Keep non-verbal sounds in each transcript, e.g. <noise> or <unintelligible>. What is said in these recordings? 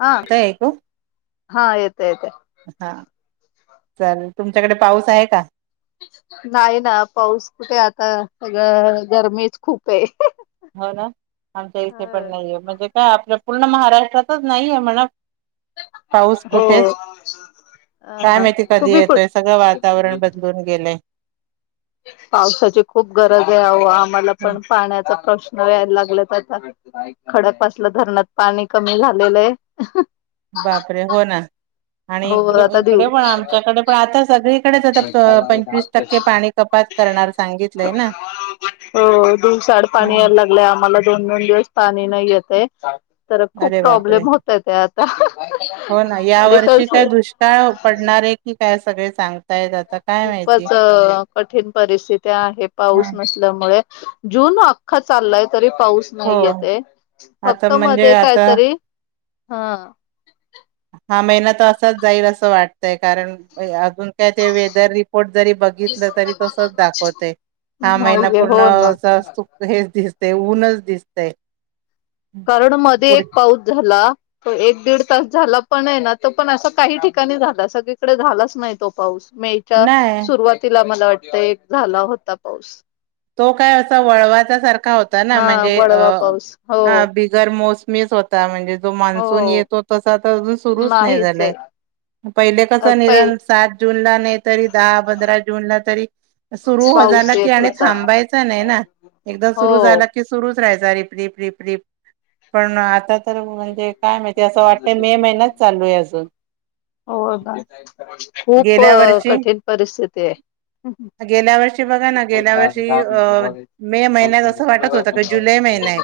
हा कुठ या ग हा येत येत हा चल तुमच्याकडे पाऊस आहे का नाही ना पाऊस कुठे आता सगळ गरमीच खुप ये. हो ना आमच्या इथे पण नाहीये म्हणजे काय आपल्या पुर्ण महाराष्ट्रातच नाहीये म्हणा पाऊस हो कुठेच काय ना माहिती कधी तुम्ही कुठ येतोय सगळ वातावरण बदलुन गेलेय. पावसाची खुप गरज आहे ओ आम्हाला पण पाण्याचा प्रश्न नळ यायला लागलंत आता खडक पासलं धरणात पाणी कमी झालेलय. बापरे हो ना आणि हो इकडे आता दिव इकडे पण आमच्याकडे पण आता सगळीकडेच आता पंचवीस टक्के पाणी कपात करणार सांगितलंय ना हो दिवसाड पाणी यायला लागलं आम्हाला दोन दोन दिवस पाणी नाही येते तर खूप अरे बापरे प्रॉब्लेम होतय ते आता हो ना या आणि वर्षी कसं काय दुष्काळ पडणार आहे की काय सगळे सांग खूपच कठीण परिस्थिती आहे हा पाऊस नसल्यामुळे जून अख्खा चाललाय तरी पाऊस हो नाही येते आता फक्त म्हणजे मध्ये आता काहीतरी हा हा मेना तर असाच जाईल असं वाटतय कारण अून काय ते वेदर रिपोर्ट जरी बघितलं तरी तसच दाखवते हा महिना नाही पूर्ण हो ना अस चू हेच दिसतय ऊनच दिसतय कारण मध्ये एक पाऊस झाला एक दीड तास झाला पण आहे ना तो पण असा काही ठिकाणी झाला सगळीकडे झालाच नाही तो पाऊस मेच्या नाही सुरुवातीला मला वाटत एक झाला होता पाऊस तो काय अस वळवाचा सारखा होता ना हा म्हणजे वळवा पाऊस हो अ जर मोसमीच होता म्हणजे जो मान्सून हो येतो तसा तर अजून सुरूच नाही नाहीच झालाय आहे पहिले कस पै निदान सात जूनला नाही तरी दहा पंधरा जूनला तरी सुरू हो झाला पाऊस की येत आणि होता. थांबायचं नाही ना एकदा सुरू हो झाला की सुरु रप रप रप र पण आता म्हणजे काय माहिती असं वाटत मे महिना्यात चालू आहे अजून हो खूप गेल्या वर्षी कठीण परिस्थिती आहे गेल्या वर्षी बघा ना गेल्या वर्षी अ मे महिन्यात असं वाटत होत का जुलै महिनाय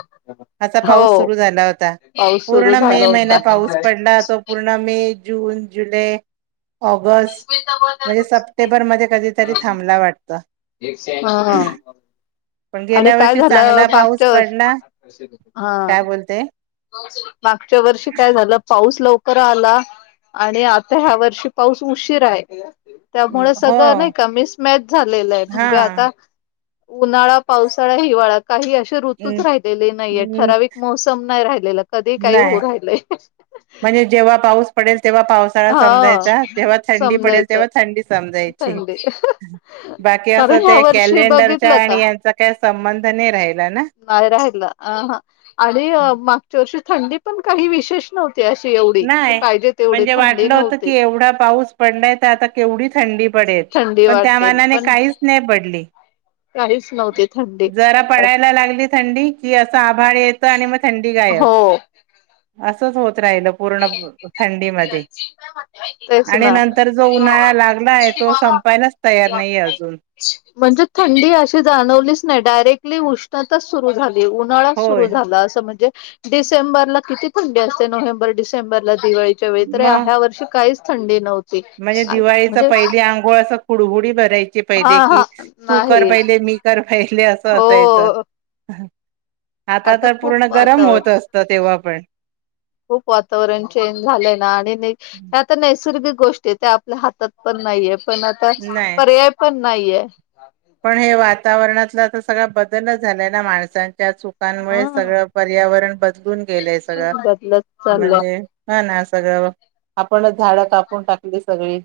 असा पाऊस हो सुरु झाला होता. पाऊस सुरू पूर्ण मे झाला महिना होता. पाऊस पडला तो पूर्ण मे, जून, जुलै ऑगस्ट म्हणजे सप्टेंबरमध्ये कधीतरी थांबला वाटतं. हा. पण आणि गेल्या काय वर्षी झालं चांगला पाऊस मागच्या पडला वर्षी हा. काय बोलते मागच्या वर्षी काय झालं पाऊस लव कर आला आणि आता ह्या वर्षी पाऊस उशीराय. त्यामुळे हो सगळं नाही का मिसमॅच झालेलंय हा म्हणजे आता उन्हाळा, पावसाळा, हिवाळ्यात काही अशी ऋतूच राहिलेली नाहीये नाही ठराविक मोसम नाही राहिलेलं कधी काही होऊ राहिलंय. म्हणजे जेव्हा पाऊस पडेल तेव्हा पावसाळा हा समजायचा, जेव्हा थंडी पडेल समजायचं तेव्हा थंडी समजायची. थंडी बाकी असं कारण ह्या ते वर्षी कॅलेंडरच्या बघितलं का आणि यांचा काय संबंध नाही राहिला ना. नाहीय राहिला अह आणि मागच्या वर्षी थंडीत पण काही विशेष नव्हती अशी एवढी की नाही पाहिजे तेवढेचं म्हणजे वाटलं होत की एवढा पाऊस पडलाय त आता केवढी थ थंडी पडेल थंडी पण त्या वाटेल मानाने पण काहीच नाही पडली. काहीच नव्हती थंडी जरा पडायला लागली थंडी की असं आभाळ येत आणि मग थंडी गायब हो असंच होत राहिल. पूर्ण प थंडी मध्ये तेच आणि ना नंतर जो उन्हाळा लागलाय तो स संपायलाच तयार नाहीये अजून. म्हणजे थंडी अशी जाणवलीच नाही डायरेक्ट उष्णताचं सुरु झाली उन्हाळाचं सुरु होय झाला असं म्हणजे डिसेंबरला किती थंडी असते नोव्हेंबर, डिसेंबरला दिवाळीच्या वेळी तर ह्या मग या वर्षी काहीच थंडी नव्हती. म्हणजे दिवाळीचा म्हणजे पहिली आंघोळ असं कुडहुडी भराय हा पहिले की हा तू कर नाही पाहिले, मी कर पाहिले अस हो असायचं अ हं. आता तर खूप पूर्ण गरम वातावरण होत असत तेव्हा पण खूप वातावरण चेंज झालंय ना आणि आता नैसर्गिक गोष्टी त्या आपल्या हातात पण नाहीये पण आता नाही पर्याय पण नाहीये. पण हे वातावरणातलं तर सगळा बदलच झालाय ना माणसां त्या चुकांमुळे हा सगळं पर्यावरण बदलून गेलंय सगळं. बदलत चाललंय म्हणजे हा ना सगळं आपणच झाडं कापून टाकली सगळी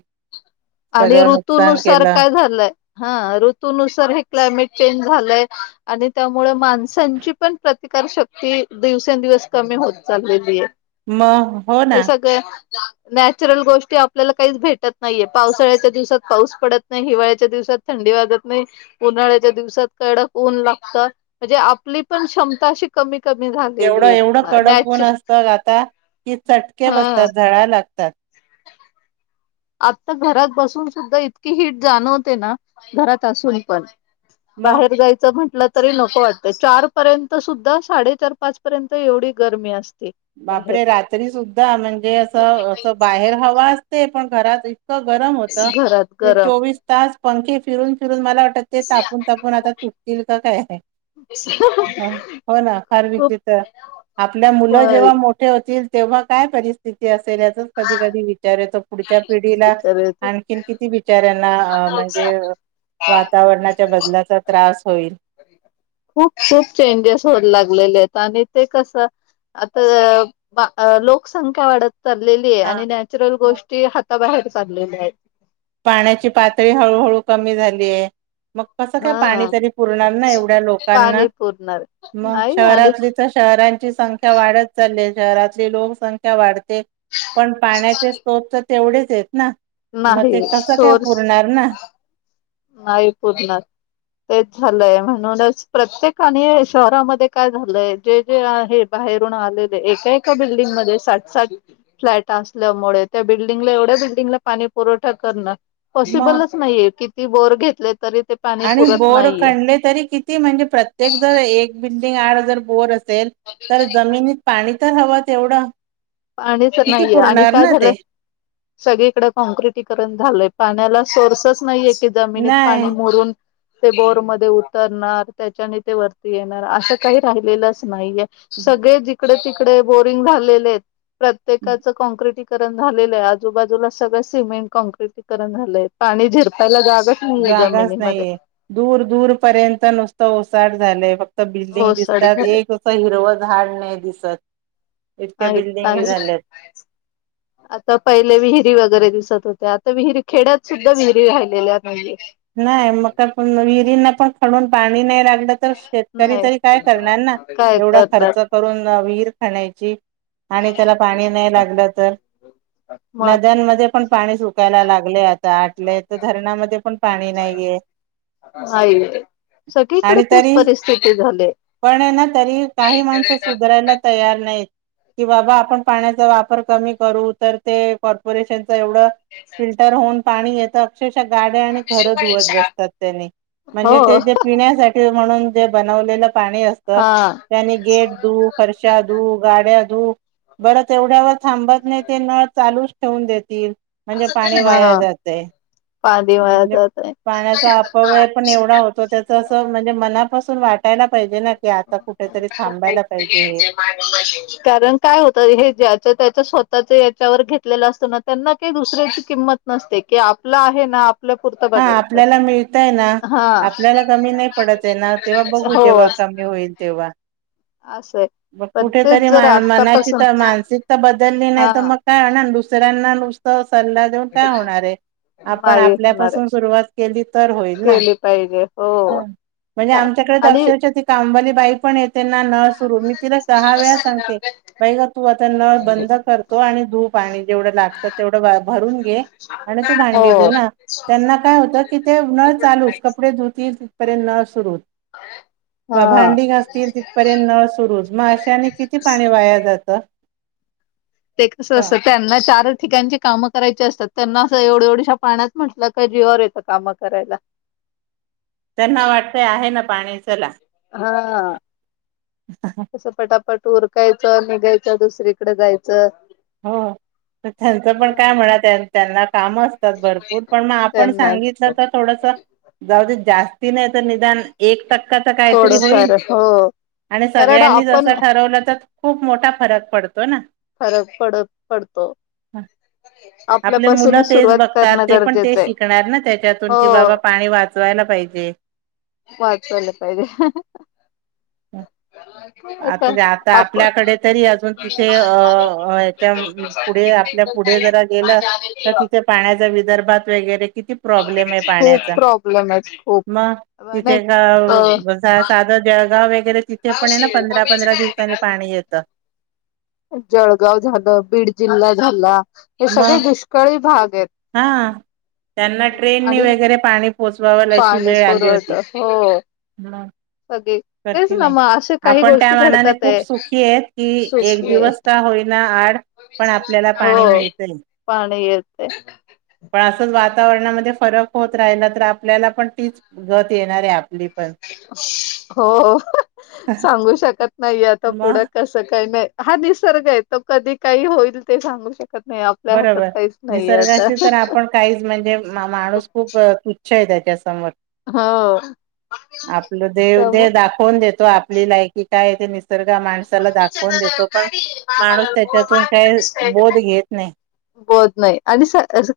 आणि सगळं नुकसान ऋतुनुसार केलं काय झालंय? हा ऋतनुसार हे क्लायमेट चेंज झालंय आणि त्यामुळे माणसांची पण प्रतिक कार शक्ती दिवसेंदिवस कमी होत चाललेलीये. म हो ना. नॅचरल गोष्टी आपल्याला काहीच भेटत नाहीयेत. पावसाळ्याच्या दिवसात पाऊस पडत नाही हिवाळ्याच्या दिवसात थंडी वाजत नाही उन्हाळ्याच्या दिवसात कडक ऊन लागत म्हणजे आपली पण क्षमता अशी कमी कमी एवढं झालेली एवढं आहे कडक ऊन नॅचर असतं आता कि चटके हा. बसतात झळा लागतात आता घरात बसून सुद्धा इतकी हिट जाणवते ना घरात असून पण मग बाहेर जायचं म्हंटलं तरी नको वाटत चार पर्यंत सुद्धा साडे चार पाच पर्यंत एवढी गर्मी अस बापरे रात्री सुद्धा म्हणजे असं असं बाहेर हवा असते पण घरात इत क गरम होत घरात ते गरम चोवीस तास पंखे फिरून फि मला वाटत ते तापून तापून आता तुटतील का काय अ हं. ह हो ना फार खूप विचित्र आपल्या मुला जेव्हा मोठे होतील तेव्हा काय परिस्थिती असेल याचचं कधी कधी विच चार येतो पुढच्या पिढीला विचारायच आणखीन किती बिचार्या ना म्हणजे अ वातावरणाच्या बदलाचा त्रास होईल. खूप खूप चेंजेस होत लागलेले आहेत आणि ते कस आता लोकसंख्या वाढत चाललेली आहे हा आणि नॅचरल मग गोष्टी हाताबाहेर चाललेल्या आहेत पाण्याची पातळी हळूहळू कमी झालीय मग कसं काय पाणी हा तरी पुरणार ना एवढ्या लोकांना पाणी पुरणार मग नाही आणि शहरातली तर शहरांची संख्या वाढत चालली शहरातली लोकसंख्या वाढते पण पाण्याचे स््रोत तर तेवढेच आहेत ना मग नाही ते कसं काय सोर्स पुरणार ना. नाही पुरण तेच झालंय म्हणूनच प्रत्येकाने शहरामध्ये काय झालंय जे जे आहे बा र आ एका एका बिल्डिंगमध्ये साातात फ्लॅट असल्यामुळे त्या बिल्डिंगला एवढे बिल्डंग पाणी पुरठा कर मग पसिबलच नाहीये क आणि बोर नाहीये काणले तरी किती म्हणजे प्रत्येक जर एक बिल्डिंग आड जर बोर असेल तर जमिनीत पाणी तर हवं तेवढं पाच किती नाहीये आणि पुरणार काय ना झालंय ते सगळीकडे कॉँक्रिटीकरण झालय पाण्याला सोर्सच नाहीये की जमिनीत नाही पाणी मोरून ते बोर मध्ये उतरणार त्याच्याने ते वरती येणार असं काही राहिलेलंच नाहीे सगळे जिकडे तिकडे बोरिंग झालेले आहेत प्रत्येकाच कॉँक्र्रीट ण झाले आहे आजूबाजूला सगळ सिमेंट कॉँक्र्रीट वकरण झालंय पाणी झिरपायला जा जागाच नाहीये दूर दूर पर्यंत नुसतं ओसाड झालंय फक्त बिल्डिंग ओसाड दिसतात झालं एक असं हिरव झाड नाही दिसत ह इतक्या का बिल्डिंगी झाल्यात आता पहिले विहिरी वगैरे दिसत होते आता विहिरी खेड्यात सुद्धा विहिरी राहिलेल्या आहेत नाही मगण विहिरींना पण खडून पाणी नाही राग म्ह तर शेतकरी नाही तरी काय करणार ना काय एवढा खर्च करणार करून विहीर खाण्याची आणि त्याला पाणी नाही लागलं तर मग नद्यांमध्ये पण पाणी सुकायला लागले आता आटले तर धरणामध्ये पण णी नाहीय ग नाही सगळीकडे तीच तरी परिस्थिती झाली पण आतना तरी काही माणसं सुधरायला तयार नाही त,, बाबा आपण पाण्याचा वापर कमी करू तर ते कपरेशनऽऽ वढं,, फिल्टर होऊन पाणी येतं अक्षऽऽ घरं धुवत बसतात त्याने,, हो म्हणजे ते जे पिण्यासाठी म्हणून जे बनवलेलऽऽ पाणी असत,, हा त्यानी गेट धू, फर्षा धू, गाड्या धूऽऽ बर तेवढ्यावर थांबत नाहीत, ते नळ चालूच ठेवून देतील. म्हणजे पाणी वाया हा जातय, पाणी वाया म्हणजे‌ जात आहे. पाण्याचा अपव्यय पण एवढा होतो त्, याच असं म्हणजे, मनापासून वाट पाहिजे हे कारण काय होत हे ज्याच्याऽऽऽ त्यातच होत ग ते याच्यावर घेतले असतो ना, त्यांना काही दुसऱ्याची किंमत नसते, क की आपला आहे नाऽऽ हा, आपल्याला मिळतंय ना, हा आपल्याला कमी नाही पडत आह ना, तेव्हा बघू हो जेव्हाऽऽ कमी होईल तेव्हा. असं आहे म पण तेच अऽकुठेतरी जर मनाची आतापासून तर मानसिकता बलऽऽ बदलली नाही, हा तर मग काय होणार दुसऱ्यांना नुसतं सल्ला देऊन काय होणार आये. आपण नाही होणार आपल्यापासून आहे सुरुवात केली तर होईल ना.. केली पाहिजे हो ह.. म्हणजे का, आमच्याकडे तर आणि अक्षरश ती कामवाली बाई पण येते ना नळ सुरू मीऽऽ तिला दहा वेळा सांगते,, बाई ग! तू आता नळ बंद कर तो आणि धू पाणी जेवढं लागतऽऽ तेवढं बा भरून घेऽ आणि तू भांडी धूऊन आन, त्यांना काय होतं, की ते नळ चालूच, कपडे धुतील तिथपर्यंत नळऽऽ सुरू, भ, हा भांडी घासतीलऽऽऽ पर्यंत नळ सुरूच,, मग अशाने किती पाणी वाया जातं.. ते कस अस त्यांना चारऽऽ ठिकाणची कामं करायची असतात, त्यांना असं एवढ्या, एवढ्याश्या पाण्यात म्हटलं का जीवर येतं कामं करायला. त्यांना वाटतय आहे ना पाणी,,, चला. हा,,, तसं पटापट. उरकायचं, निघायचं, दुसरीकडे जायचं. हो. त्यांचं पण काय ह म्हणा,, त्यांना काम असतात भरपूर, पण मग आपण त्यांना सांगितलं तर थोडंसं ऽऽ जाऊदे, जास्ती नाही तर निदान एक टक्कऽऽ तर काहीतरी थोडं होईल,, फार हो आणि कारण सगळ्यांनी आपण जसं ठरवलं तरऽऽ खूप मोठा फरक पडतो ना. फरक पडत ऽपडतो. <unintelligible> आपले मुलं तेच सुरुवात बघतात,, करणं ते पण ते गरजेचं आहे शिकणार ना,, त्याच्यातून हो कि बाबा पाणी वाचवायलाऽऽ ला पायजे.. वाच ऽऽवले पायजे. हह आता ते आता आपण आपल्याकडे तरी अजून तिथे अऽऽ होय, त्या पुढे, आपल्या पुढे जरा गेलं तर तिथे पाण्याच्या विदर्भात वगैरेऽऽ कि प्रब्लेम य खूप पाण्याचा,, प्रॉब्लेम आहेत खूप मग, तिथे नाही अ अऽऽ साधंऽऽ जळगाव वगैरे तिथे पण आहे ना पंधरा, पंधरा दिवसाांनी पाणी येतं.. जळगाव झालं, बीड जिल्हा झाला, हि सगळी मग दुष्काळी भाग. आहेत हा,, त्यांना ट्रेननी आणि वगैरे पाणीऽऽ पोचवावालाची पाणी वेळ आली होती.. पुरवठा हो सगळे तेच कठीण ना मग असे काही आहेआपण त्या गोष्टी मनाने घडतात खूप आहे सुखी आहेत की एक सुके दिवस का हो आड, पण आपल्याला हो पाणी मिळतं पाणी येते पण असंच वाात वातावरणामध्ये फरक होत राहिला तर आपल्याला पण तीच,, गत येणारे आपली. पण हो, हो सांगू शकत नाहीे आता,, मग पुढं कसं कायऽऽ हा निसर्ग आहे तो कधी काही होईल ते सांगू शक बरोबर निसर्गाशी तर आपण काहीच म्हणजे माणूस खूप तुच्छ आहे त्याच्या हो आपलं देव त्यामुळे दे दाखवून देतो आपली लायकी काय ते निसर्ग माणसाला दाखवून देतो पण माणूस त्याच्यातून काय बोध घेत हो बत नाही आणि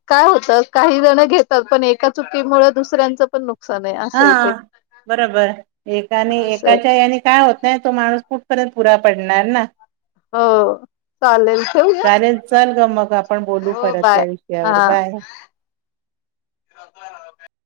काय होत काही जण घेतात पण एका चुकीमुळे दुसऱ्यांचं पण नक हा बरोबर एकाने असं आहे. एकाच्या या काय होत नाही तो माणूस कुठपर्यंत पुरा पडणार ना हा चालेल चल ग मग आपण बोलू हो परत बाय या विषयावर बाय ज्ञयरररधदक्षज्ञ त